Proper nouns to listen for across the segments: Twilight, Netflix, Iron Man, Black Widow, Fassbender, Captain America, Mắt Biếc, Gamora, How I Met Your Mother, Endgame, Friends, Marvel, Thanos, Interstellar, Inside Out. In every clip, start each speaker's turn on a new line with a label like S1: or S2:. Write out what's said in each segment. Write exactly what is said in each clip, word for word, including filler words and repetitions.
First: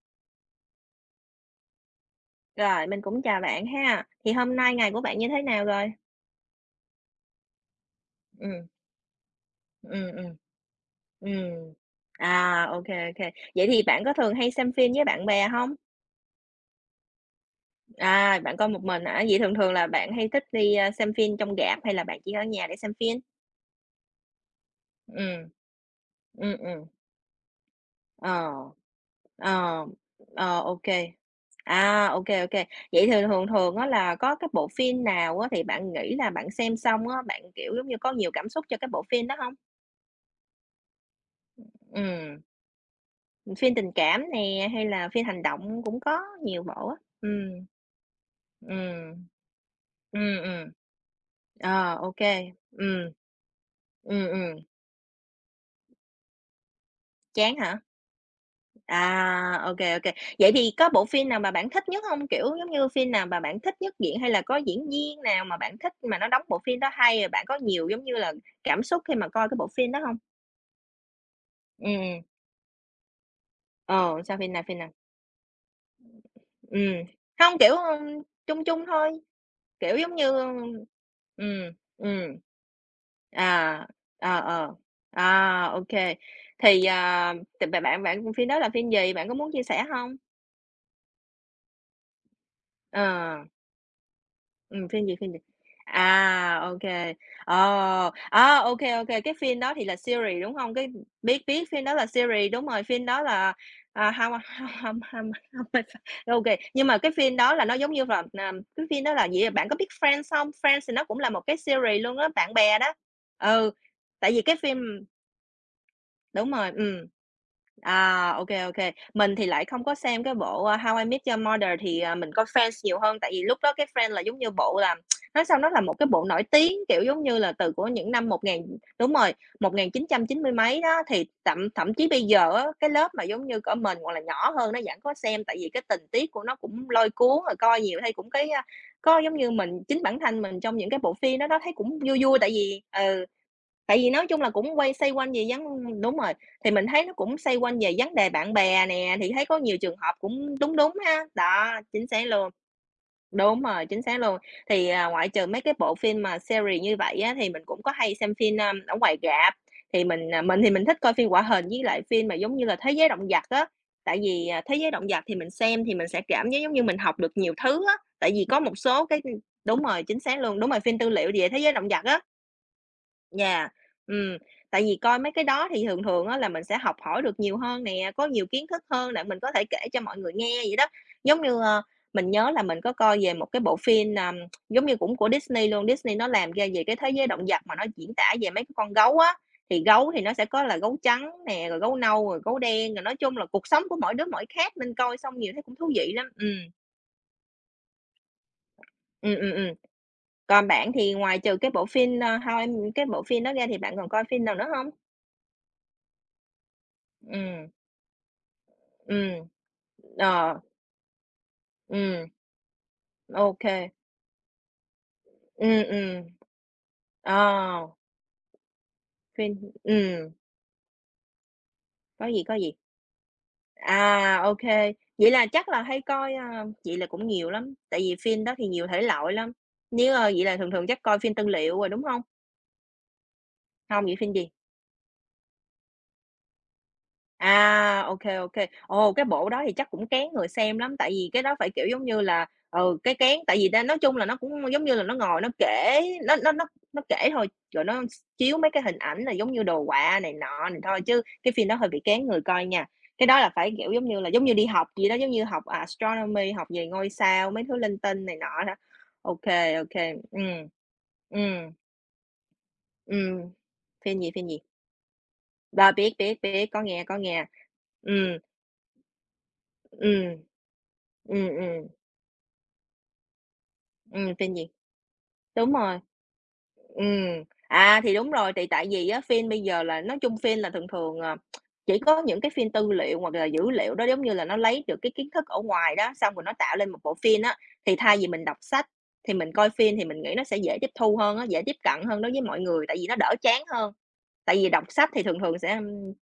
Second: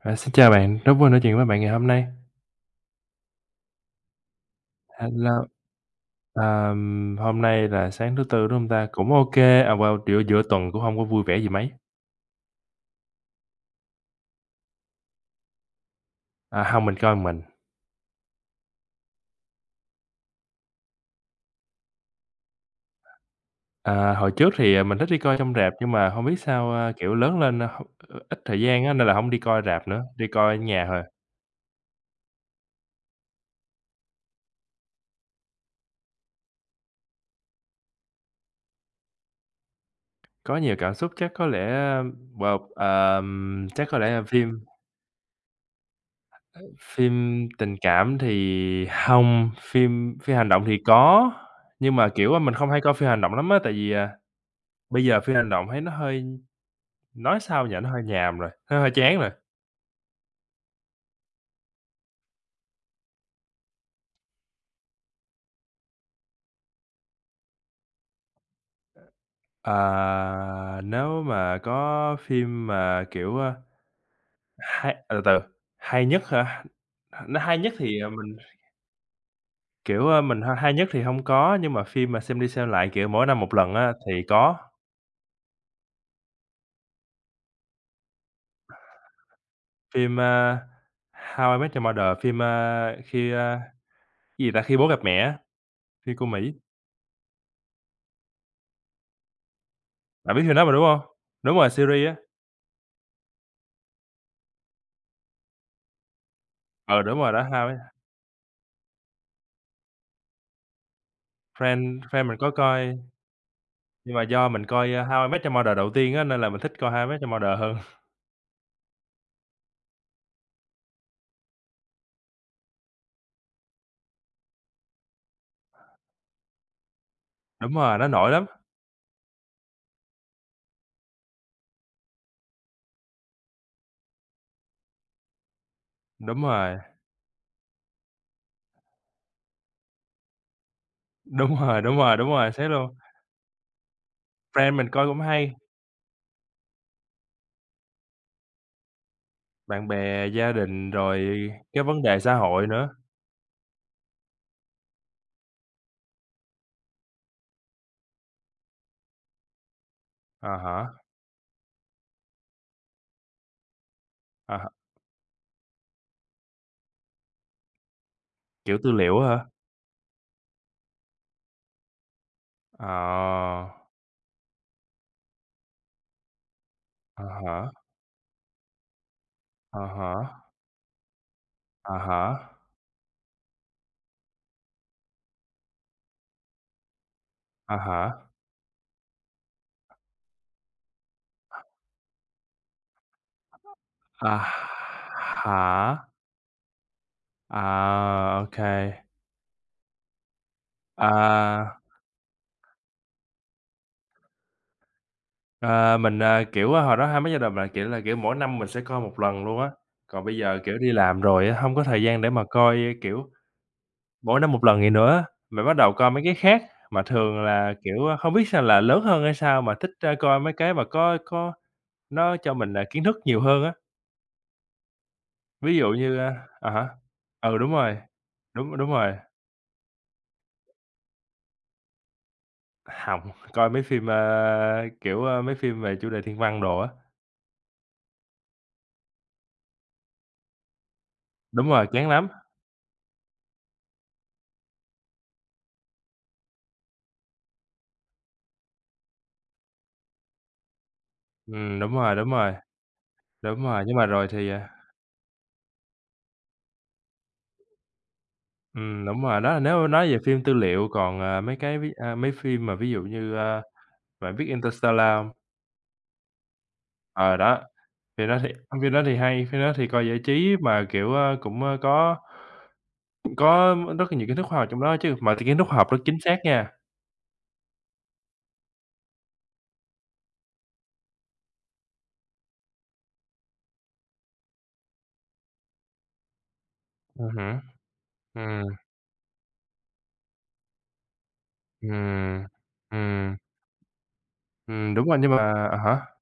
S1: À, xin chào bạn, rất vui nói chuyện với bạn ngày hôm nay.
S2: Rồi, mình cũng chào bạn ha. Thì hôm nay ngày của bạn như thế
S1: Hello,
S2: nào rồi?
S1: ờm, hôm nay là sáng thứ Tư, đúng
S2: Ừm,
S1: không ta? Cũng OK, à, wow,
S2: ừm,
S1: giữa
S2: ừm,
S1: giữa tuần cũng không có vui vẻ gì mấy.
S2: ừm. À, ok kê. Vậy thì bạn có thường hay xem phim với bạn bè không?
S1: À, hông, mình coi mình.
S2: À, bạn coi một mình hả? Vậy thường thường là bạn hay thích đi, a, xem phim trong rạp hay là bạn chỉ ở nhà để xem phim?
S1: À, hồi trước thì, à, mình thích đi coi
S2: Ừm,
S1: trong rạp nhưng mà không biết
S2: ừm,
S1: sao,
S2: ừm,
S1: a, kiểu, lớn lên, a, hông ờ, ít
S2: ờ,
S1: thời gian á nên là không đi coi
S2: ờ,
S1: rạp nữa, đi coi
S2: ờ,
S1: ở
S2: ok
S1: nhà thôi.
S2: kê. À, ok kê. Vậy thì thường thường á là có cái bộ phim nào á thì bạn nghĩ là bạn xem xong á, bạn, kiểu, giống như, có nhiều cảm xúc cho cái bộ phim đó không?
S1: Có nhiều cảm xúc chắc có lẽ, a,
S2: Ừm.
S1: wow, ờm,
S2: Phim
S1: chắc
S2: tình
S1: có lẽ là
S2: cảm
S1: phim
S2: nè, hay là phim hành động cũng có nhiều bộ á.
S1: phim
S2: Ừm,
S1: tình cảm thì
S2: ừm,
S1: không, phim phim
S2: ừm,
S1: hành động
S2: ừm.
S1: thì có,
S2: Ờ,
S1: nhưng mà,
S2: ô
S1: kiểu,
S2: kê,
S1: mình không hay coi phim
S2: ừm.
S1: hành động lắm á, tại vì, à.
S2: Ừm, ừm,
S1: Bây giờ phim hành động thấy nó hơi, nói
S2: chán
S1: sao nhỉ,
S2: hả?
S1: nó hơi nhàm rồi, nó hơi chán rồi.
S2: À, ô kê, ô kê. Vậy thì có bộ phim nào mà bạn thích nhất hông? Kiểu, giống như, phim nào mà bạn thích nhất diễn hay là có diễn viên nào mà bạn thích mà nó đóng bộ phim đó hay, rồi bạn có nhiều, giống như là, cảm xúc khi mà coi cái bộ
S1: Ờ,
S2: phim đó hông?
S1: nếu mà
S2: Ừm,
S1: có
S2: ừm.
S1: phim mà, kiểu, ơ,
S2: Ờ, sao phim nào, phim nào?
S1: hay à, từ từ, hay nhất hả?
S2: Ừm.
S1: Nó hay
S2: Hông,
S1: nhất
S2: kiểu,
S1: thì, ờ,
S2: ưm,
S1: mình,
S2: chung chung thôi, kiểu,
S1: kiểu,
S2: giống
S1: ơ,
S2: như
S1: mình h hay nhất thì hông có,
S2: ừm,
S1: nhưng mà phim mà
S2: ừm.
S1: xem đi xem lại, kiểu, mỗi năm một lần
S2: À,
S1: á thì
S2: ờ,
S1: có.
S2: ờ. À, ok. Thì, à, thì b bạn bạn phim đó là phim gì? Bạn có muốn chia sẻ hông?
S1: Phim, ơ, How I Met Your Mother, phim, ơ, khi,
S2: Ờ,
S1: ơ, cái gì ta? Khi
S2: ừm,
S1: Bố Gặp
S2: phim gì,
S1: Mẹ
S2: phim gì?
S1: á, phim của Mỹ.
S2: À, ok kê. Ờ, à, ô kê, cái phim đó thì là
S1: Bạn
S2: series,
S1: biết
S2: đúng
S1: phim đó mà,
S2: hông?
S1: đúng
S2: Cái
S1: hông?
S2: biết
S1: Đúng
S2: biết
S1: rồi,
S2: phim đó là
S1: series á.
S2: series, đúng rồi, phim đó là, à, How I How How How I Met, nhưng mà
S1: Ừ,
S2: cái
S1: đúng rồi
S2: phim
S1: đó,
S2: đó là
S1: How
S2: nó
S1: I Met.
S2: giống như là, à, cái phim đó là gì, bạn có biết Friends hông? Friends thì nó cũng là một cái
S1: Friend
S2: series luôn á,
S1: Friend mình có
S2: bạn bè đó.
S1: coi.
S2: Ừ,
S1: Nhưng mà
S2: tại vì
S1: do
S2: cái
S1: mình coi,
S2: phim.
S1: ơ, How I Met Your Mother đầu tiên á, nên là
S2: Đúng
S1: mình
S2: rồi,
S1: thích coi
S2: ừm.
S1: How I Met Your Mother hơn.
S2: À, ô kê, ô kê. Mình thì lại không có xem cái bộ, a, How I Met Your Mother thì, à, mình coi Friends nhiều hơn, tại vì lúc đó cái Friends là giống như bộ là nói sao, nó là một cái bộ nổi tiếng, kiểu, giống như là từ
S1: Đúng
S2: của
S1: rồi, nó
S2: những năm
S1: nổi
S2: một
S1: lắm.
S2: ngàn. Đúng rồi, một ngàn chín trăm chín mươi mấy đó, thì thậm thậm chí bây giờ á, cái lớp mà giống như cỡ mình hoặc là nhỏ hơn nó vẫn có xem, tại vì cái tình tiết của
S1: Đúng
S2: nó
S1: rồi,
S2: cũng lôi cuốn, rồi coi nhiều thấy cũng cái, a, có giống như mình chính bản thân mình trong những cái bộ phim đó
S1: đúng
S2: đó, thấy
S1: rồi, đúng
S2: cũng
S1: rồi,
S2: vui
S1: đúng
S2: vui, tại
S1: rồi, xét
S2: vì
S1: luôn.
S2: ừ. Tại vì nói chung là
S1: Friends
S2: cũng
S1: mình
S2: quay
S1: coi
S2: xoay
S1: cũng
S2: quanh về
S1: hay,
S2: vấn đúng rồi, thì mình thấy nó cũng xoay quanh về vấn đề bạn bè nè, thì thấy có nhiều
S1: bạn
S2: trường hợp
S1: bè, gia
S2: cũng đúng
S1: đình
S2: đúng
S1: rồi
S2: ha. Đó,
S1: cái vấn
S2: chính
S1: đề
S2: xác
S1: xã
S2: luôn,
S1: hội nữa.
S2: đúng rồi, chính xác luôn. Thì, à, ngoại trừ mấy cái bộ phim mà series như vậy á, thì mình cũng có hay xem phim, ơm, ở ngoài rạp, thì mình, à,
S1: À
S2: mình thì
S1: há,
S2: mình thích coi phim hoạt hình với lại phim mà giống như là Thế giới động vật á. Tại vì,
S1: à
S2: à,
S1: há,
S2: Thế giới động vật thì mình xem thì mình sẽ cảm giác giống như mình học được nhiều thứ á, tại vì có một
S1: kiểu tư
S2: số
S1: liệu
S2: cái
S1: á hả?
S2: đúng rồi, chính xác luôn, đúng rồi, phim tư liệu về Thế giới động vật á,
S1: Ờ,
S2: dạ, ừm, tại vì coi mấy cái đó thì thường thường á là mình sẽ học hỏi
S1: à
S2: được nhiều
S1: há,
S2: hơn nè, có nhiều kiến thức hơn để mình có thể kể
S1: à
S2: cho mọi người
S1: há,
S2: nghe vậy đó. Giống như, ơ,
S1: à há,
S2: mình nhớ là mình có coi về một cái bộ phim, ờm, giống như cũng của Disney luôn, Disney nó làm ra về cái thế giới động vật mà
S1: à
S2: nó
S1: há,
S2: diễn tả về mấy cái con gấu á, thì gấu thì nó sẽ có là gấu trắng nè, rồi gấu nâu, rồi gấu đen, rồi nói chung là cuộc sống của mỗi đứa mỗi
S1: à
S2: khác nên coi xong nhiều thấy cũng thú
S1: há,
S2: vị lắm. Ừm,
S1: à, ô kê,
S2: ừm, ừm, ừm. Còn bạn thì ngoài trừ cái
S1: à.
S2: bộ phim, ơ, How I cái bộ phim đó ra thì bạn còn coi phim nào nữa không?
S1: Ờ, mình, à, kiểu, a, hồi đó hai mấy giai đoạn là,
S2: Ừm.
S1: kiểu là, kiểu, mỗi năm mình sẽ coi một lần
S2: Ừm,
S1: luôn á, còn bây giờ,
S2: ờ,
S1: kiểu, đi làm rồi á, hông có thời gian
S2: ừm,
S1: để mà coi, kiểu,
S2: ô.
S1: mỗi năm một lần vậy nữa, mình bắt
S2: Ừm,
S1: đầu coi mấy
S2: ừm,
S1: cái khác. Mà thường là,
S2: ờ,
S1: kiểu, a, không biết sao là lớn hơn hay sao
S2: phim
S1: mà thích, a,
S2: ừm,
S1: coi mấy cái mà có có
S2: có
S1: nó
S2: gì, có
S1: cho
S2: gì.
S1: mình, à, kiến thức nhiều hơn á,
S2: À, ô, vậy là chắc
S1: ví
S2: là
S1: dụ
S2: hay
S1: như,
S2: coi,
S1: a
S2: a
S1: à há,
S2: vậy là cũng nhiều
S1: ừ, đúng
S2: lắm,
S1: rồi,
S2: tại vì phim đó thì
S1: đúng,
S2: nhiều
S1: đúng
S2: thể
S1: rồi,
S2: loại lắm. Nếu, ơ, vậy là thường thường chắc coi phim tư liệu rồi, đúng hông?
S1: hông, coi mấy
S2: Hông,
S1: phim,
S2: vậy phim gì?
S1: a, kiểu, a, mấy phim về chủ đề thiên văn đồ á,
S2: À, ok, ok, ô. Ồ, cái bộ đó thì chắc cũng kén người xem lắm, tại vì cái đó
S1: đúng
S2: phải, kiểu,
S1: rồi,
S2: giống
S1: chán
S2: như
S1: lắm,
S2: là, ừ, cái kén tại vì ta nói chung là nó cũng giống như là nó ngồi nó kể, nó nó nó nó kể thôi, rồi nó chiếu mấy cái hình ảnh là giống như đồ họa này nọ này thôi, chứ cái phim đó
S1: ừm,
S2: hơi
S1: đúng
S2: bị
S1: rồi,
S2: kén
S1: đúng
S2: người
S1: rồi,
S2: coi nha. Cái đó là
S1: đúng
S2: phải,
S1: rồi,
S2: kiểu,
S1: nhưng
S2: giống
S1: mà
S2: như là,
S1: rồi
S2: giống
S1: thì,
S2: như đi
S1: à.
S2: học gì đó, giống như học astronomy, học về ngôi sao, mấy thứ linh tinh này nọ đó.
S1: Ừm, đúng rồi,
S2: Ok,
S1: đó là nếu
S2: ok.
S1: nói về
S2: Ừ,
S1: phim tư liệu, còn,
S2: ừ, ừ.
S1: à, mấy cái ví a, mấy phim mà ví dụ như, a,
S2: Phim gì,
S1: bạn biết
S2: phim gì?
S1: Interstellar hông?
S2: Rồi, biết, biết, biết, có nghe, có
S1: Ờ,
S2: nghe.
S1: đó, phim
S2: Ừ.
S1: đó thì phim đó thì hay, phim đó thì coi giải
S2: Ừm.
S1: trí mà, kiểu, a,
S2: Ừm,
S1: cũng, a,
S2: ừm,
S1: có có rất là nhiều
S2: ừm,
S1: kiến thức
S2: phim
S1: khoa
S2: gì?
S1: học trong đó chứ, mà kiến thức
S2: Đúng
S1: khoa học
S2: rồi,
S1: rất chính xác nha.
S2: ừm. À, thì đúng rồi, thì tại vì á phim bây giờ là nói chung phim là thường thường, ờ, chỉ có những cái phim tư liệu hoặc là dữ liệu đó giống như là nó lấy được cái kiến thức ở ngoài đó, xong rồi nó tạo lên một bộ
S1: Ừm
S2: phim á,
S1: hứm,
S2: thì thay vì mình đọc
S1: ừm,
S2: sách thì mình coi phim thì mình nghĩ nó sẽ dễ tiếp thu hơn á, dễ tiếp cận hơn đối với
S1: ừm,
S2: mọi người, tại vì nó đỡ
S1: ừm,
S2: chán hơn. Tại vì đọc
S1: ừm, đúng
S2: sách
S1: rồi,
S2: thì
S1: nhưng mà
S2: thường thường sẽ,
S1: à há,
S2: không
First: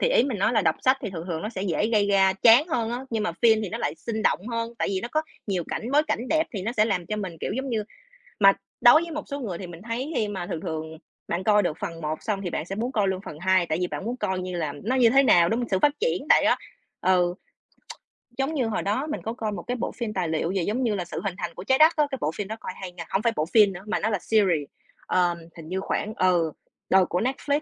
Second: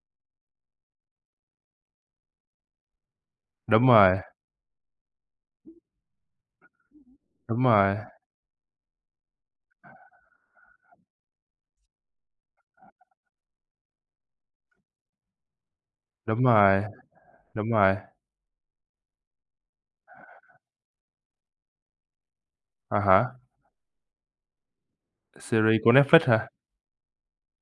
S2: thì ý mình nói là đọc sách thì thường thường nó sẽ dễ gây ra chán hơn á, nhưng mà phim thì nó
S1: đúng
S2: lại
S1: rồi,
S2: sinh động hơn, tại vì nó có nhiều cảnh bối cảnh đẹp thì nó sẽ làm cho mình, kiểu,
S1: đúng
S2: giống như
S1: rồi,
S2: mà đối với một số người thì mình thấy khi mà thường thường bạn coi được phần một xong thì bạn sẽ muốn coi luôn phần hai tại vì bạn muốn coi như là nó như thế nào, đúng hông? Sự phát triển
S1: đúng
S2: tại đó.
S1: rồi,
S2: Ừ.
S1: đúng rồi,
S2: Giống như hồi đó mình có coi một cái bộ phim tài liệu về giống như là sự hình thành của trái đất á, cái bộ phim đó coi hay
S1: à
S2: nha, hổng phải
S1: há,
S2: bộ phim nữa mà nó là series, ờm, hình như
S1: series của
S2: khoảng
S1: Netflix hả?
S2: ừ, ờ, của Netflix,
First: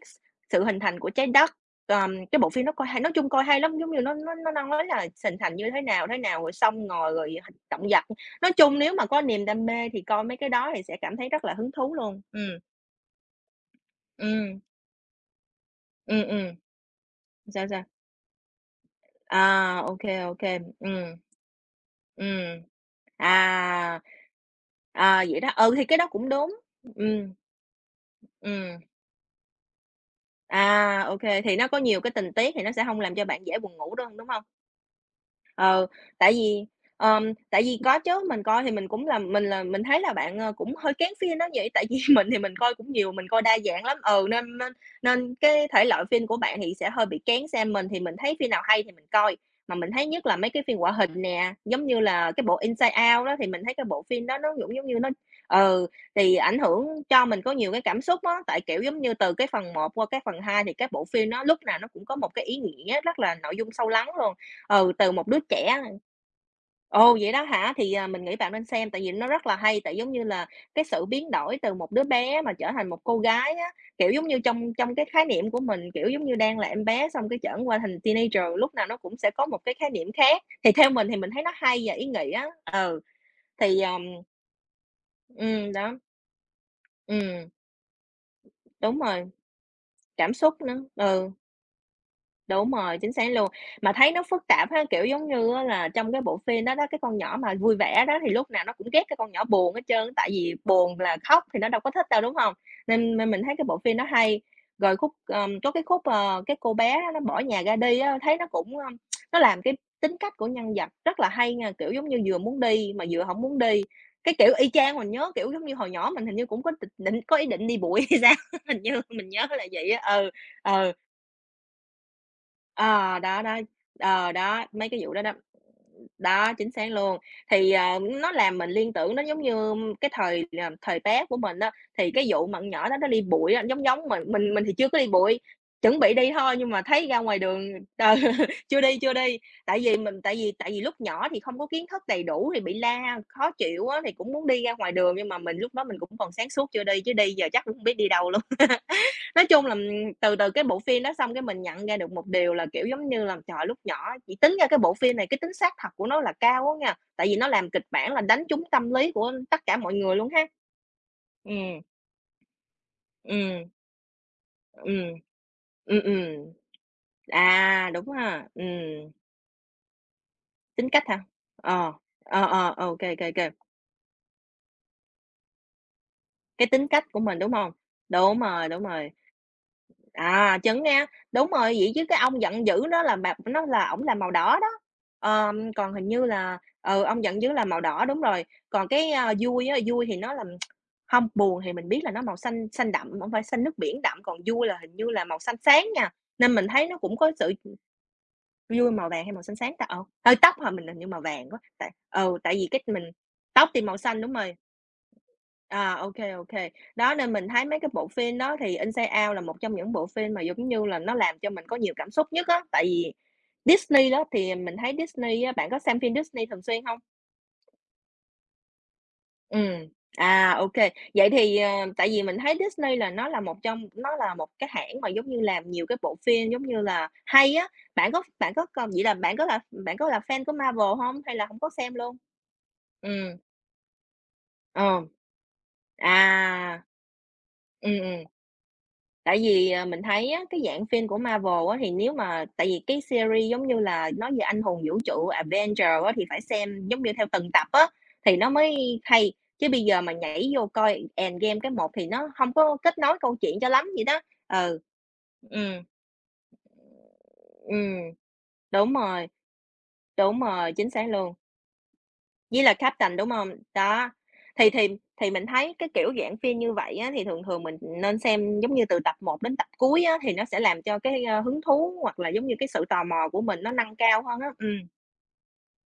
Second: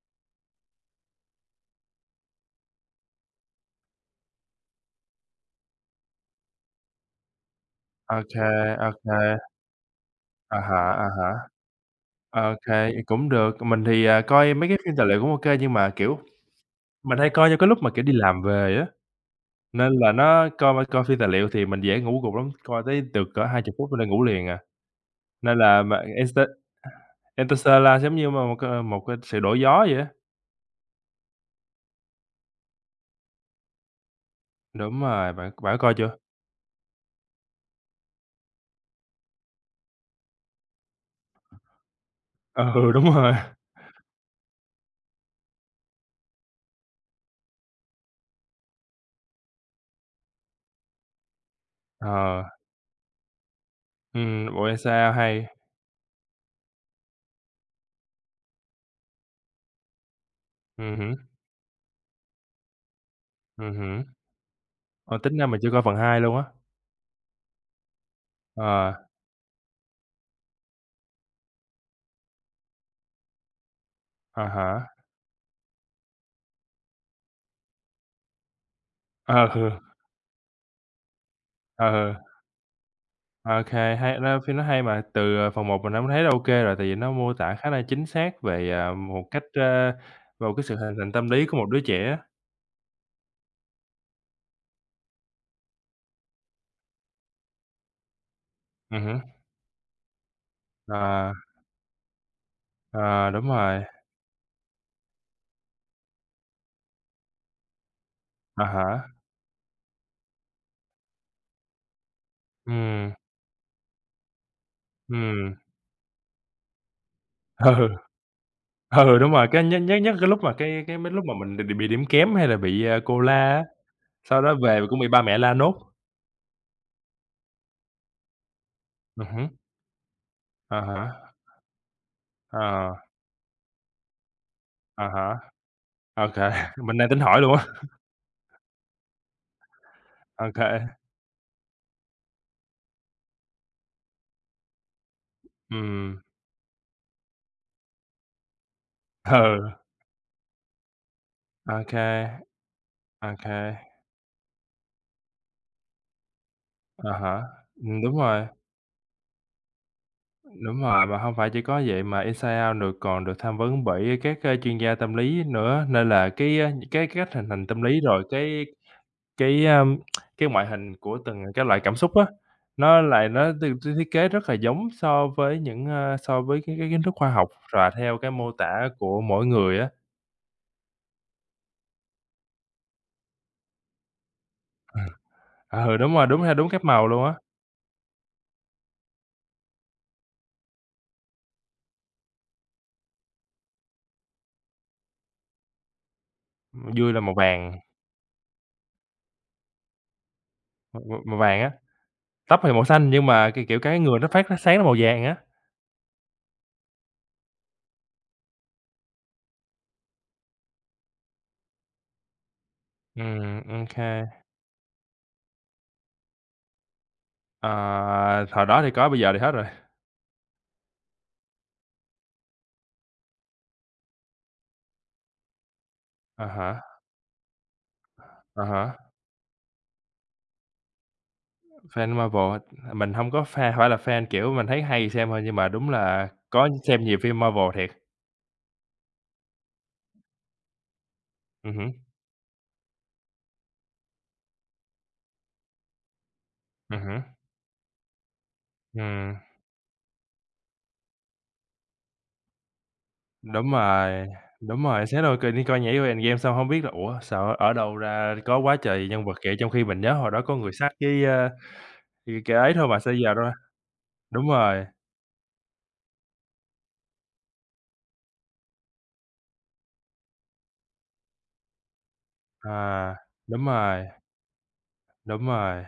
S2: "Sự hình thành của trái đất", ờm, cái bộ phim đó coi hay nói chung coi hay lắm, giống như nó nó nó nói là hình thành như thế nào, thế nào, rồi xong ngồi rồi h động vật.
S1: Ô kê,
S2: Nói chung
S1: ô
S2: nếu mà có
S1: kê,
S2: niềm đam mê thì coi mấy cái
S1: à
S2: đó thì
S1: há,
S2: sẽ
S1: à
S2: cảm thấy
S1: há.
S2: rất là hứng thú luôn.
S1: Ô
S2: Ừm,
S1: kê, cũng được. Mình thì, à, coi
S2: ừm,
S1: mấy cái phim tài liệu cũng ô kê, nhưng mà, kiểu,
S2: ừm, ừm,
S1: mình hay coi trong cái
S2: sao,
S1: lúc
S2: sao?
S1: mà, kiểu, đi làm về á,
S2: À,
S1: nên
S2: ok
S1: là
S2: ok ô
S1: nó
S2: kê,
S1: coi coi phim tài liệu thì mình dễ ngủ gục lắm, coi tới được cỡ hai chục phút
S2: à,
S1: mình đã ngủ liền à.
S2: à, vậy đó,
S1: Nên
S2: ừ,
S1: là
S2: thì cái
S1: mà
S2: đó cũng
S1: Inter
S2: đúng, ừm,
S1: Interstellar giống như mà một,
S2: ừm,
S1: ờ, một cái sự đổi gió vậy á.
S2: à, ok thì nó có nhiều cái tình tiết thì nó sẽ không làm cho bạn dễ buồn ngủ đâu, đúng không?
S1: Đúng rồi, bạn bạn có
S2: Ờ,
S1: coi chưa?
S2: tại vì, ờm, tại vì có chứ, mình coi thì mình cũng là mình là mình thấy là bạn, ờ, cũng hơi kén phim á vậy, tại vì mình thì mình coi
S1: Ừ,
S2: cũng
S1: đúng
S2: nhiều, mình
S1: rồi.
S2: coi đa dạng lắm, ừ, nên nên nên cái thể loại phim của bạn thì sẽ hơi bị kén xem mình thì mình thấy phim nào hay thì mình coi. Mà mình thấy nhất là mấy cái phim hoạt hình nè, giống như là cái
S1: Ờ,
S2: bộ Inside Out đó thì mình thấy cái bộ phim đó nó
S1: ừm, bộ
S2: cũng giống như nó
S1: siêu hay.
S2: ừ, thì ảnh hưởng cho mình có nhiều cái cảm xúc á, tại, kiểu, giống như từ cái phần một qua cái phần hai thì các
S1: Ừm
S2: bộ
S1: hứm,
S2: phim nó lúc nào nó cũng có một cái ý nghĩa rất là nội dung
S1: ừm
S2: sâu
S1: hứm.
S2: lắng luôn. Ừ, từ
S1: Ờ,
S2: một
S1: tính
S2: đứa
S1: ra mình chưa
S2: trẻ.
S1: coi phần hai luôn á.
S2: Ồ, vậy đó hả? Thì, à, mình nghĩ bạn nên xem
S1: Ờ,
S2: tại vì nó rất là hay, tại giống như là cái sự biến đổi từ một đứa bé mà trở thành một cô gái á, kiểu, giống như
S1: à há,
S2: trong trong cái khái niệm của mình, kiểu, giống như đang là em bé xong cái chởn qua thành teenager, lúc nào nó cũng sẽ có một
S1: ừ,
S2: cái khái niệm khác. Thì theo mình thì mình thấy nó hay
S1: ờ,
S2: và ý
S1: ừ.
S2: nghĩa. Ừ,
S1: OK,
S2: thì, ờm
S1: hay nó phim nó hay mà, từ, ờ, phần
S2: ừm,
S1: một
S2: đó,
S1: mình cũng thấy là OK rồi, tại vì nó mô
S2: ừm,
S1: tả khá là chính xác về, à,
S2: đúng
S1: một
S2: rồi,
S1: cách, ơ,
S2: cảm
S1: một
S2: xúc
S1: cái sự
S2: nữa,
S1: hình thành
S2: ừ.
S1: tâm lý của một đứa trẻ á.
S2: Đúng rồi, chính xác luôn. Mà thấy nó phức tạp ha, kiểu, giống như á là trong cái bộ phim đó đó, cái con nhỏ mà vui vẻ đó thì lúc nào nó cũng ghét
S1: Ừm
S2: cái
S1: hứm,
S2: con nhỏ buồn hết trơn, tại vì buồn là
S1: ờ,
S2: khóc thì nó đâu có thích đâu, đúng hông? Nên nên
S1: ờ,
S2: mình
S1: đúng
S2: thấy cái bộ
S1: rồi,
S2: phim nó hay. Rồi khúc, ờm, có cái khúc, ờ, cái cô bé đó nó bỏ nhà ra đi á, thấy nó
S1: à
S2: cũng, ưm,
S1: há,
S2: nó làm cái tính cách của nhân vật rất là hay nha, kiểu, giống như vừa muốn đi mà
S1: ừm,
S2: vừa hổng muốn đi. Cái kiểu y chang mình nhớ, kiểu,
S1: ừm,
S2: giống như hồi nhỏ mình hình như cũng có tịch định có ý định đi
S1: ừ,
S2: bụi hay sao? Hình như
S1: ừ,
S2: mình
S1: đúng
S2: nhớ
S1: rồi, cái
S2: là
S1: nhất
S2: vậy
S1: nhất
S2: á,
S1: nhất cái
S2: ừ,
S1: lúc mà cái
S2: ừ.
S1: cái mấy lúc mà mình đ bị điểm kém hay là bị, à,
S2: Ờ,
S1: cô la
S2: đó, đó,
S1: á,
S2: ờ,
S1: sau đó
S2: đó,
S1: về
S2: mấy
S1: cũng
S2: cái
S1: bị
S2: vụ
S1: ba
S2: đó đó.
S1: mẹ la nốt.
S2: Đó, chính xác luôn. Thì, ờ, nó làm mình liên tưởng nó
S1: Ừm
S2: giống
S1: hứm,
S2: như cái thời, à,
S1: à
S2: thời
S1: há,
S2: bé của mình á, thì cái vụ mà con nhỏ
S1: ờ,
S2: đó nó đi bụi á, giống giống mình, mình mình thì chưa có
S1: à
S2: đi bụi,
S1: há,
S2: chuẩn bị đi
S1: OK,
S2: thôi nhưng mà
S1: mình
S2: thấy
S1: đang
S2: ra
S1: tính
S2: ngoài
S1: hỏi luôn á,
S2: đường ừ, chưa đi, chưa đi. Tại vì mình tại vì tại vì
S1: OK,
S2: lúc nhỏ thì không có kiến thức đầy đủ thì bị la, khó chịu á, thì cũng muốn đi ra ngoài đường nhưng mà mình lúc đó mình cũng
S1: ừm,
S2: còn sáng suốt chưa đi, chứ đi giờ chắc cũng hông biết đi đâu luôn. Nói chung
S1: ừ,
S2: là, ừm, từ từ cái bộ phim đó xong cái mình nhận
S1: OK,
S2: ra được một điều là, kiểu, giống như là,
S1: OK.
S2: trời, lúc nhỏ chỉ tính ra cái bộ phim này cái tính xác thật của nó là cao á nha,
S1: À
S2: tại vì
S1: hả,
S2: nó làm kịch
S1: ừm,
S2: bản
S1: đúng
S2: là đánh
S1: rồi,
S2: trúng tâm lý của tất cả mọi người luôn ha.
S1: đúng rồi, mà không phải
S2: Ừm,
S1: chỉ có vậy mà Inside Out được còn được tham
S2: ừm,
S1: vấn bởi các, a, chuyên gia
S2: ừm.
S1: tâm lý nữa,
S2: Ừm,
S1: nên là
S2: ừm.
S1: cái, a, cái cái cách hình thành tâm
S2: À,
S1: lý
S2: đúng
S1: rồi
S2: ha,
S1: cái
S2: ừm,
S1: cái, a, cái ngoại
S2: tính
S1: hình
S2: cách
S1: của
S2: hả?
S1: từng cái loại
S2: Ờ,
S1: cảm xúc á,
S2: ờ, ờ, ô
S1: nó
S2: kê,
S1: lại
S2: kê, kê,
S1: nó được được thiết kế rất là giống so với những, a, so với
S2: cái
S1: cái
S2: tính
S1: cái kiến
S2: cách
S1: thức
S2: của
S1: khoa
S2: mình,
S1: học
S2: đúng hông?
S1: và theo cái
S2: Đúng
S1: mô
S2: rồi, đúng
S1: tả
S2: rồi.
S1: của mỗi người á.
S2: À, trứng á, đúng rồi, vậy chứ cái ông giận dữ đó là bạc nó là ổng là màu đỏ đó. Ờm,
S1: À,
S2: còn
S1: ừ,
S2: hình
S1: đúng
S2: như
S1: rồi, đúng theo
S2: là
S1: đúng các
S2: ừ,
S1: màu
S2: ông
S1: luôn á,
S2: giận dữ là màu đỏ, đúng rồi. Còn cái, a, vui á, vui thì nó là không buồn thì mình biết là nó màu xanh xanh đậm, không phải xanh nước biển đậm, còn vui là hình như là màu xanh sáng nha, nên mình thấy nó
S1: vui
S2: cũng
S1: là
S2: có
S1: màu
S2: sự.
S1: vàng,
S2: Vui màu vàng hay màu xanh sáng ta? Ờ, hơi tóc hả? Mình hình
S1: m
S2: như màu
S1: màu
S2: vàng quá,
S1: vàng á,
S2: tại ừ, tại
S1: tóc
S2: vì
S1: thì
S2: cái
S1: màu
S2: mình
S1: xanh nhưng mà, cái
S2: tóc thì
S1: kiểu,
S2: màu
S1: cái người
S2: xanh,
S1: nó
S2: đúng
S1: phát
S2: rồi.
S1: nó sáng là màu vàng á.
S2: À, ok kê. Đó, nên mình thấy mấy cái bộ phim đó thì Inside Out là một trong những bộ phim mà, giống như là, nó làm cho mình có nhiều cảm xúc nhất á, tại vì
S1: Ừm, ô.
S2: Disney đó thì mình thấy Disney á, bạn có xem phim Disney thường xuyên không?
S1: Ờ, hồi đó thì có, bây giờ thì hết rồi.
S2: Ừm, à, ô kê. Vậy thì, ờ, tại vì mình thấy Disney là nó là một trong nó là một cái hãng mà, giống như, làm nhiều cái bộ
S1: À
S2: phim, giống
S1: há,
S2: như là, hay á. Bạn có bạn
S1: à
S2: có coi
S1: há,
S2: vậy là bạn có là bạn có là fan của Marvel hông hay là hổng có xem
S1: fan
S2: luôn?
S1: Marvel, mình hông
S2: Ừm,
S1: có fan, phải là fan, kiểu, mình thấy
S2: ờ,
S1: hay xem thôi, nhưng mà đúng
S2: à,
S1: là có xem nhiều phim Marvel thiệt.
S2: ừm, ừm. Tại vì, à, mình thấy á, cái dạng phim của Marvel
S1: Ừm
S2: á, thì
S1: hứm,
S2: nếu mà tại vì cái series giống như là nói về anh hùng vũ trụ Avengers á, thì phải xem
S1: ừm
S2: giống như
S1: hứm,
S2: theo từng tập á, thì nó mới hay,
S1: ừm,
S2: chứ bây giờ mà nhảy vô coi Endgame cái một thì nó không có kết nối câu chuyện cho
S1: đúng
S2: lắm vậy đó.
S1: rồi,
S2: Ừ.
S1: đúng rồi, xé đâu coi đi coi
S2: Ừm.
S1: nhảy yêu Endgame xong hông biết là "Ủa, sao ở đâu
S2: Ừm,
S1: ra có quá
S2: đúng
S1: trời nhân
S2: rồi,
S1: vật vậy?" Trong khi mình nhớ hồi
S2: đúng
S1: đó có
S2: rồi,
S1: người
S2: chính
S1: sắt
S2: xác
S1: với,
S2: luôn.
S1: ơ, cái cái
S2: Với
S1: ấy
S2: là
S1: thôi mà sao
S2: Captain,
S1: giờ
S2: đúng
S1: đâu
S2: không?
S1: ra.
S2: Đó,
S1: Đúng
S2: thì
S1: rồi,
S2: thì thì mình thấy cái kiểu dạng phim như vậy á, thì thường thường mình nên xem giống như từ tập một đến tập cuối á, thì nó sẽ làm cho cái, ơ, hứng thú hoặc là giống như cái sự tò
S1: à,
S2: mò của mình
S1: đúng
S2: nó nâng
S1: rồi,
S2: cao hơn á. Ừ,
S1: đúng rồi.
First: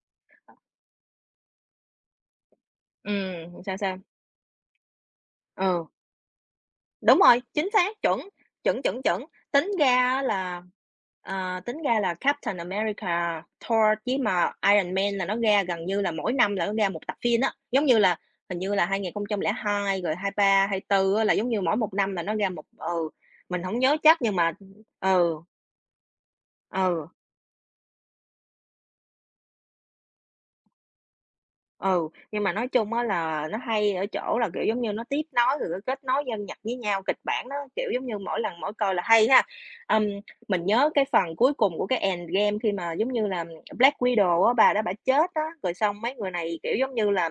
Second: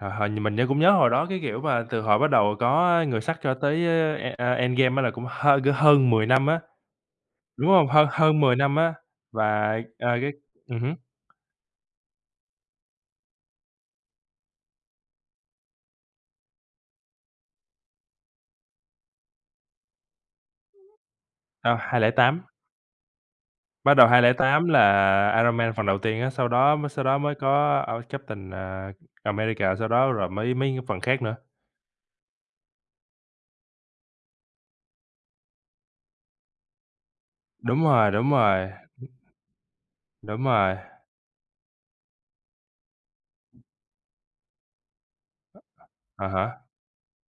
S1: Hồi hồi mình nhớ cũng nhớ hồi đó, cái kiểu mà, từ hồi bắt đầu có Người Sắt cho
S2: ừm, sao,
S1: tới,
S2: sao?
S1: ơ, e a, Endgame á là cũng hơn
S2: Ừ.
S1: hơn mười năm á,
S2: Đúng rồi, chính
S1: đúng hông?
S2: xác,
S1: Hơn
S2: chuẩn,
S1: hơn mười năm
S2: chuẩn,
S1: á,
S2: chuẩn, chuẩn. Tính
S1: và,
S2: ra
S1: ờ,
S2: á
S1: cái
S2: là,
S1: ừm hứm,
S2: ờ, tính ra là Captain America, Thor với mà Iron Man là nó ra gần như là mỗi năm là nó ra một tập phim á. Giống như là hình như là hai nghìn không trăm lẻ hai rồi hai ba, hai bốn á, là giống như mỗi
S1: ờ,
S2: một năm là nó
S1: hai không tám,
S2: ra một ừ, mình hổng
S1: bắt
S2: nhớ
S1: đầu
S2: chắc nhưng mà
S1: hai không tám là
S2: ừ,
S1: Iron Man phần đầu tiên á, sau đó mới sau
S2: ừ.
S1: đó mới có, ờ, Captain, ờ, America, sau đó rồi mới mấy phần khác nữa.
S2: Ừ, nhưng mà nói chung á là nó hay ở chỗ là, kiểu, giống như, nó tiếp nối rồi nó kết nối dân Nhật với nhau, kịch bản nó,
S1: Đúng
S2: kiểu, giống
S1: rồi,
S2: như,
S1: đúng
S2: mỗi lần
S1: rồi,
S2: mỗi coi là hay ha. Ừm,
S1: đúng
S2: mình
S1: rồi,
S2: nhớ cái phần cuối cùng của cái Endgame khi mà, giống như là, Black Widow á, bà đó bà chết á, rồi xong mấy
S1: à
S2: người
S1: há,
S2: này, kiểu, giống như là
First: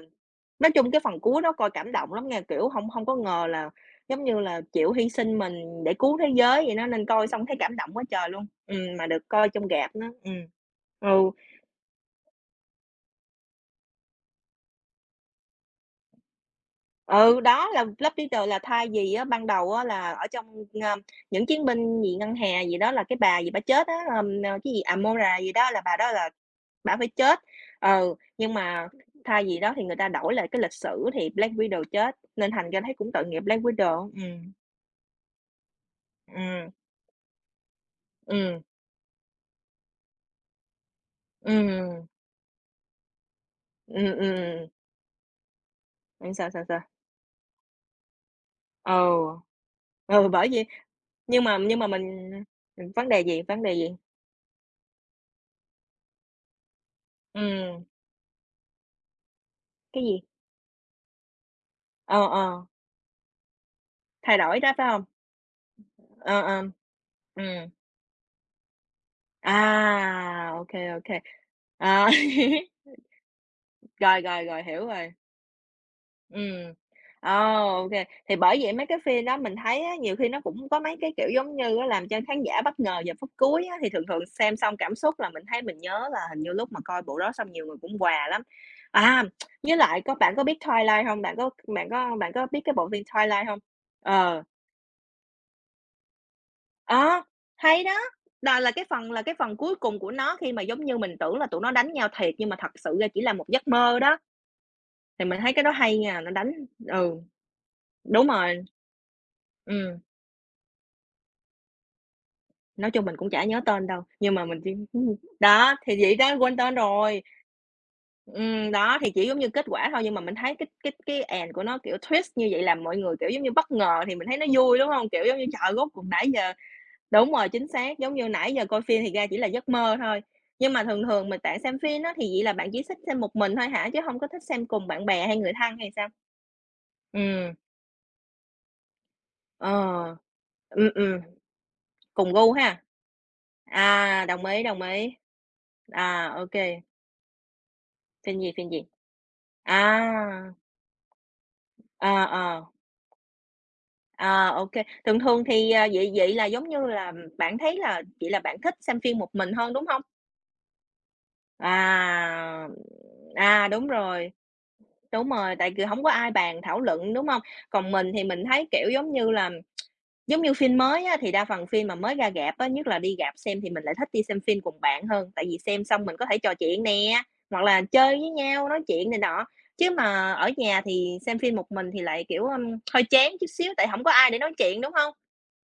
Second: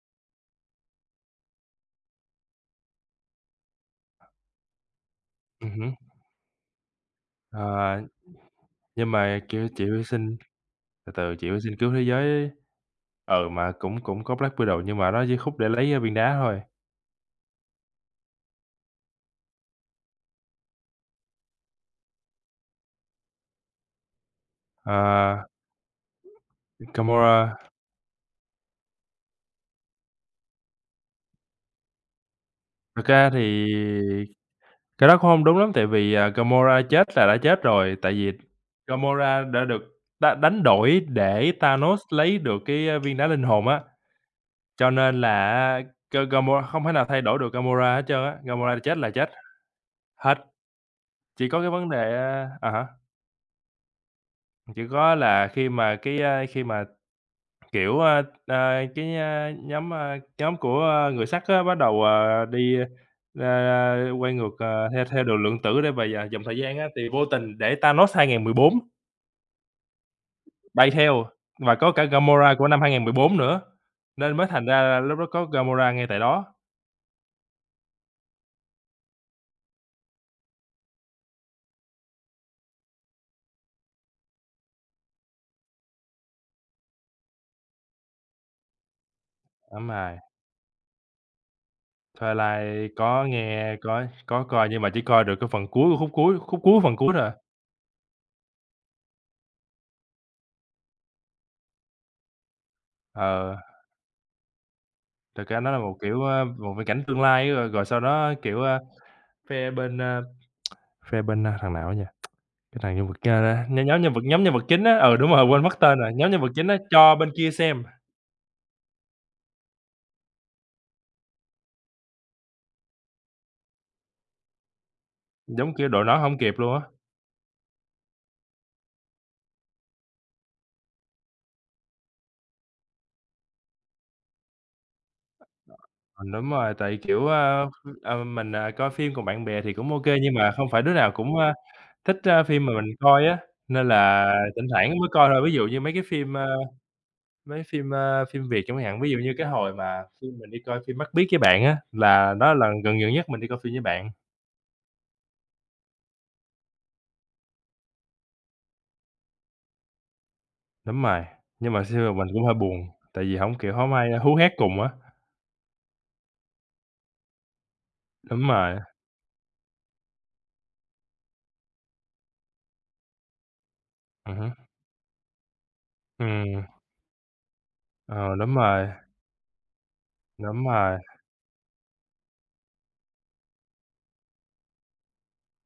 S2: nói chung cái phần cuối đó coi cảm động lắm nha, kiểu, không không có ngờ là, giống như là, chịu hy sinh
S1: ừm
S2: mình để
S1: hứm,
S2: cứu thế giới vậy đó, nên coi xong thấy
S1: ờ,
S2: cảm động quá trời luôn. Ừm, mà
S1: nhưng
S2: được
S1: mà,
S2: coi trong
S1: kiểu, chị
S2: rạp
S1: Hy
S2: nữa,
S1: Sinh
S2: ừm.
S1: từ
S2: Ừ.
S1: từ, chị Hy Sinh cứu thế giới. Ừ, mà cũng cũng có Black Widow nhưng mà nó chỉ khúc để lấy, a, viên đá thôi.
S2: Ừ, đó là Blood Leader là thay vì á, ban đầu á, là ở trong, ơ, những chiến binh gì ngân hà gì đó là cái bà gì bà chết á, ờm, ờ, cái gì Amora
S1: Ờ,
S2: gì đó là bà đó là bà phải chết.
S1: Gamora,
S2: Ừ, nhưng mà thay vì đó thì người ta đổi lại cái lịch sử thì Black Widow chết, nên thành ra thấy
S1: thực
S2: cũng tội
S1: ra
S2: nghiệp Black Widow.
S1: thì
S2: Ừm,
S1: cái đó cũng hông đúng lắm tại vì, à,
S2: ừm,
S1: Gamora chết là đã chết rồi, tại vì
S2: ừm,
S1: Gamora đã được đá đánh đổi để
S2: ừm,
S1: Thanos
S2: ừm,
S1: lấy được cái, a, viên đá linh hồn á,
S2: ừm, ừm.
S1: cho nên là á. Ga
S2: Sao, sao,
S1: Gamora không thể
S2: sao?
S1: nào thay đổi được Gamora hết trơn á, Gamora chết là chết
S2: Ừ, ừ,
S1: hết.
S2: bởi vì. Nhưng
S1: Chỉ
S2: mà
S1: có cái
S2: nhưng mà
S1: vấn đề,
S2: mình
S1: a à há,
S2: vấn đề gì, vấn đề gì?
S1: chỉ có là khi mà cái, a, khi mà
S2: Ừm,
S1: kiểu, ơ, ờ, cái, a, nhóm,
S2: cái
S1: a,
S2: gì?
S1: nhóm của, a, người sắt á bắt đầu,
S2: Ờ,
S1: à,
S2: ờ,
S1: đi, a, quay
S2: thay
S1: ngược,
S2: đổi đó, phải
S1: à,
S2: hông?
S1: theo theo đường lượng tử để về d
S2: Ờ,
S1: dòng thời
S2: ờ.
S1: gian á, thì vô tình
S2: Ừm.
S1: để Thanos hai không một bốn
S2: À, ô kê,
S1: bay
S2: ô kê.
S1: theo và có cả
S2: À,
S1: Gamora của năm hai không một bốn nữa,
S2: rồi,
S1: nên
S2: rồi,
S1: mới
S2: rồi,
S1: thành ra
S2: hiểu
S1: là
S2: rồi.
S1: lúc đó có Gamora ngay tại đó.
S2: Ừm. Ờ, ô kê. Thì bởi vậy mấy cái phim đó mình thấy á, nhiều khi nó cũng có mấy cái, kiểu, giống như á, làm cho khán giả bất ngờ vào phút cuối á, thì thường thường xem xong cảm xúc là mình thấy mình nhớ là hình như lúc mà coi bộ đó xong nhiều người cũng "wow" lắm. À, với
S1: Đúng
S2: lại có
S1: rồi,
S2: bạn có biết Twilight hông? Bạn có bạn có bạn có biết cái bộ
S1: Twilight
S2: phim
S1: có
S2: Twilight hông?
S1: nghe có
S2: Ờ.
S1: có coi nhưng mà chỉ coi được cái phần cuối khúc cuối, khúc cuối phần cuối
S2: Ờ,
S1: thôi à.
S2: hay đó! Đó là cái phần là cái phần cuối cùng của nó khi mà giống như mình tưởng là tụi nó đánh nhau thiệt nhưng mà thật sự ra chỉ là một
S1: Ờ,
S2: giấc mơ đó, thì mình
S1: thực
S2: thấy
S1: ra
S2: cái đó
S1: nó là một,
S2: hay nha,
S1: kiểu,
S2: nó
S1: a,
S2: đánh
S1: một viễn cảnh
S2: ừ,
S1: tương lai, ấy, rồi rồi sau
S2: đúng
S1: đó, kiểu,
S2: rồi.
S1: a, phe bên,
S2: Ừm,
S1: a Fassbender, thằng nào á nhỉ? Cái
S2: nói
S1: thằng
S2: chung
S1: nhân
S2: mình
S1: vật,
S2: cũng chả nhớ
S1: a,
S2: tên
S1: nh
S2: đâu,
S1: nhóm nhân vật
S2: nhưng
S1: nhóm
S2: mà
S1: nhân
S2: mình
S1: vật
S2: chỉ
S1: chính á,
S2: ừm,
S1: ừ, đúng rồi, quên
S2: đó,
S1: mất tên
S2: thì
S1: rồi,
S2: vậy
S1: nhóm
S2: đó,
S1: nhân vật
S2: quên
S1: chính
S2: tên
S1: á cho
S2: rồi.
S1: bên kia xem,
S2: Ừm, đó, thì chỉ giống như kết quả thôi nhưng mà mình thấy cái cái cái end của nó, kiểu, twist như vậy làm mọi người, kiểu, giống như bất ngờ thì mình thấy nó vui, đúng hông? Kiểu, giống như, trời,
S1: giống
S2: rốt
S1: kiểu
S2: cuộc
S1: đội nón
S2: nãy
S1: hổng
S2: giờ.
S1: kịp luôn á.
S2: Đúng rồi, chính xác, giống như nãy giờ coi phim thì ra chỉ là giấc mơ thôi. Nhưng mà thường thường mà bạn xem phim á, thì vậy là bạn chỉ thích xem một mình thôi hả? Chứ hông có thích xem cùng bạn bè hay người thân hay sao?
S1: Ừ, đúng rồi, tại, kiểu,
S2: Ừm,
S1: ơ, ờ, mình, à, coi phim cùng bạn bè
S2: ờ,
S1: thì cũng ô kê, nhưng mà không phải
S2: ừm,
S1: đứa nào
S2: ừm,
S1: cũng, a, thích,
S2: cùng
S1: a,
S2: gu
S1: phim mà
S2: ha?
S1: mình coi á, nên
S2: À,
S1: là
S2: đồng ý,
S1: thỉnh
S2: đồng
S1: thoảng mới
S2: ý.
S1: coi thôi. Ví dụ như mấy cái
S2: À,
S1: phim,
S2: ô
S1: ơ,
S2: kê,
S1: mấy phim, ơ,
S2: phim
S1: phim
S2: gì,
S1: Việt
S2: phim
S1: chẳng
S2: gì?
S1: hạn, ví dụ như cái hồi mà khi mình
S2: À,
S1: đi coi phim Mắt Biếc với bạn á,
S2: ờ,
S1: là đó là
S2: ờ,
S1: lần gần gần nhất mình đi coi phim với bạn.
S2: à, ô kê. Thường thường thì, à, vậy vậy là giống như là bạn thấy là vậy là bạn thích xem phim một mình hơn, đúng hông?
S1: Đúng rồi, nhưng mà xưa mình cũng hơi
S2: À,
S1: buồn, tại vì hổng,
S2: à,
S1: kiểu,
S2: đúng
S1: hổng ai
S2: rồi.
S1: hú hét cùng á.
S2: Đúng rồi, tại vì không có ai bàn thảo luận, đúng không? Còn mình thì mình
S1: Đúng
S2: thấy,
S1: rồi,
S2: kiểu, giống như là, giống như phim mới á, thì đa phần phim mà mới ra rạp á, nhất là đi rạp xem thì mình lại thích đi
S1: ừm
S2: xem
S1: hứm,
S2: phim cùng bạn hơn, tại vì xem xong mình có thể trò
S1: ừm,
S2: chuyện nè, hoặc là chơi với
S1: ờ, đúng
S2: nhau, nói
S1: rồi,
S2: chuyện này nọ. Chứ mà ở
S1: đúng
S2: nhà
S1: rồi,
S2: thì xem phim một mình thì lại, kiểu, ưm, hơi chán chút xíu, tại không có ai để nói chuyện, đúng không?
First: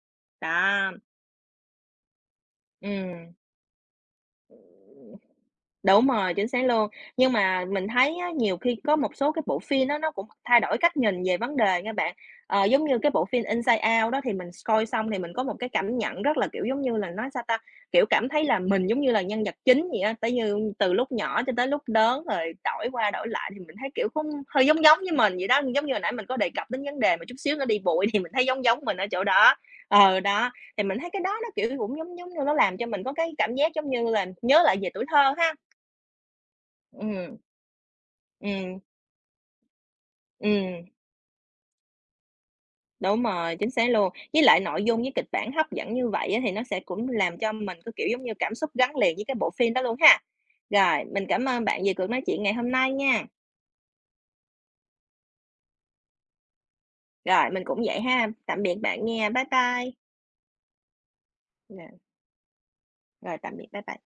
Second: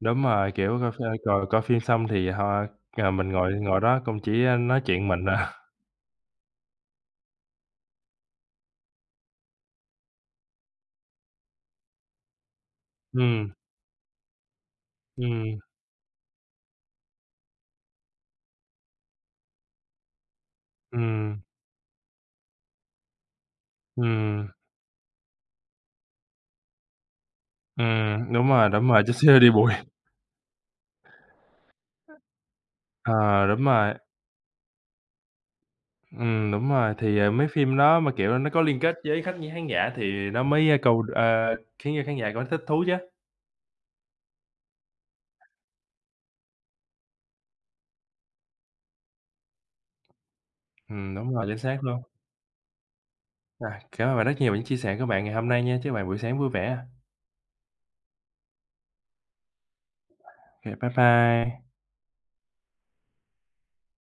S1: đúng rồi, kiểu, coi
S2: Đó,
S1: ph coi coi phim xong thì ho ờ, mình
S2: ừ.
S1: ngồi ngồi đó cũng chỉ, a, nói chuyện mình à.
S2: Đúng rồi, chính xác luôn. Nhưng mà mình thấy á, nhiều khi có một số cái bộ phim á, nó cũng thay đổi cách nhìn về vấn đề nha bạn. Ờ, giống như cái bộ phim
S1: Ừm,
S2: Inside Out đó thì mình coi xong thì mình có một
S1: ừm,
S2: cái cảm nhận rất là, kiểu, giống như là, nói sao ta, kiểu, cảm thấy là mình giống như là nhân vật chính vậy á, tới như từ lúc nhỏ
S1: ừm,
S2: cho tới lúc lớn rồi đổi qua đổi lại thì mình thấy, kiểu, cũng
S1: ừm,
S2: hơi giống giống với mình vậy đó. Giống như hồi nãy mình có đề cập đến vấn đề mà chút xíu nó đi bụi thì mình
S1: ừm,
S2: thấy
S1: đúng
S2: giống
S1: rồi,
S2: giống
S1: đúng
S2: mình
S1: rồi,
S2: ở
S1: chút
S2: chỗ
S1: xíu đi
S2: đó.
S1: bụi.
S2: Ờ, đó, thì mình thấy cái đó nó, kiểu, cũng giống giống như nó làm cho mình có cái
S1: Ờ,
S2: cảm
S1: đúng
S2: giác giống
S1: rồi,
S2: như là nhớ lại về tuổi thơ ha.
S1: ừm, đúng rồi, thì, ờ,
S2: Ừm,
S1: mấy phim đó mà, kiểu, nó có
S2: ừm,
S1: liên kết với khách với khán giả thì nó mới, a,
S2: ừm,
S1: cầu ờ, khiến cho khán giả cảm thấy thích thú chứ.
S2: đúng rồi, chính xác luôn. Với lại nội dung với kịch bản hấp dẫn như vậy á, thì nó sẽ cũng làm cho mình có, kiểu, giống như cảm xúc gắn liền với cái bộ phim đó luôn ha. Rồi,
S1: Ừm,
S2: mình
S1: đúng
S2: cảm
S1: rồi, chính
S2: ơn
S1: xác
S2: bạn vì
S1: luôn.
S2: cuộc nói chuyện ngày hôm nay nha.
S1: À, cảm ơn bạn rất nhiều về những chia sẻ của bạn ngày hôm nay nha, chúc bạn buổi sáng vui vẻ.
S2: Rồi, mình cũng vậy ha, tạm biệt bạn nha, bye bye.
S1: OK, bye bye.
S2: Rồi, rồi tạm biệt, bye bye.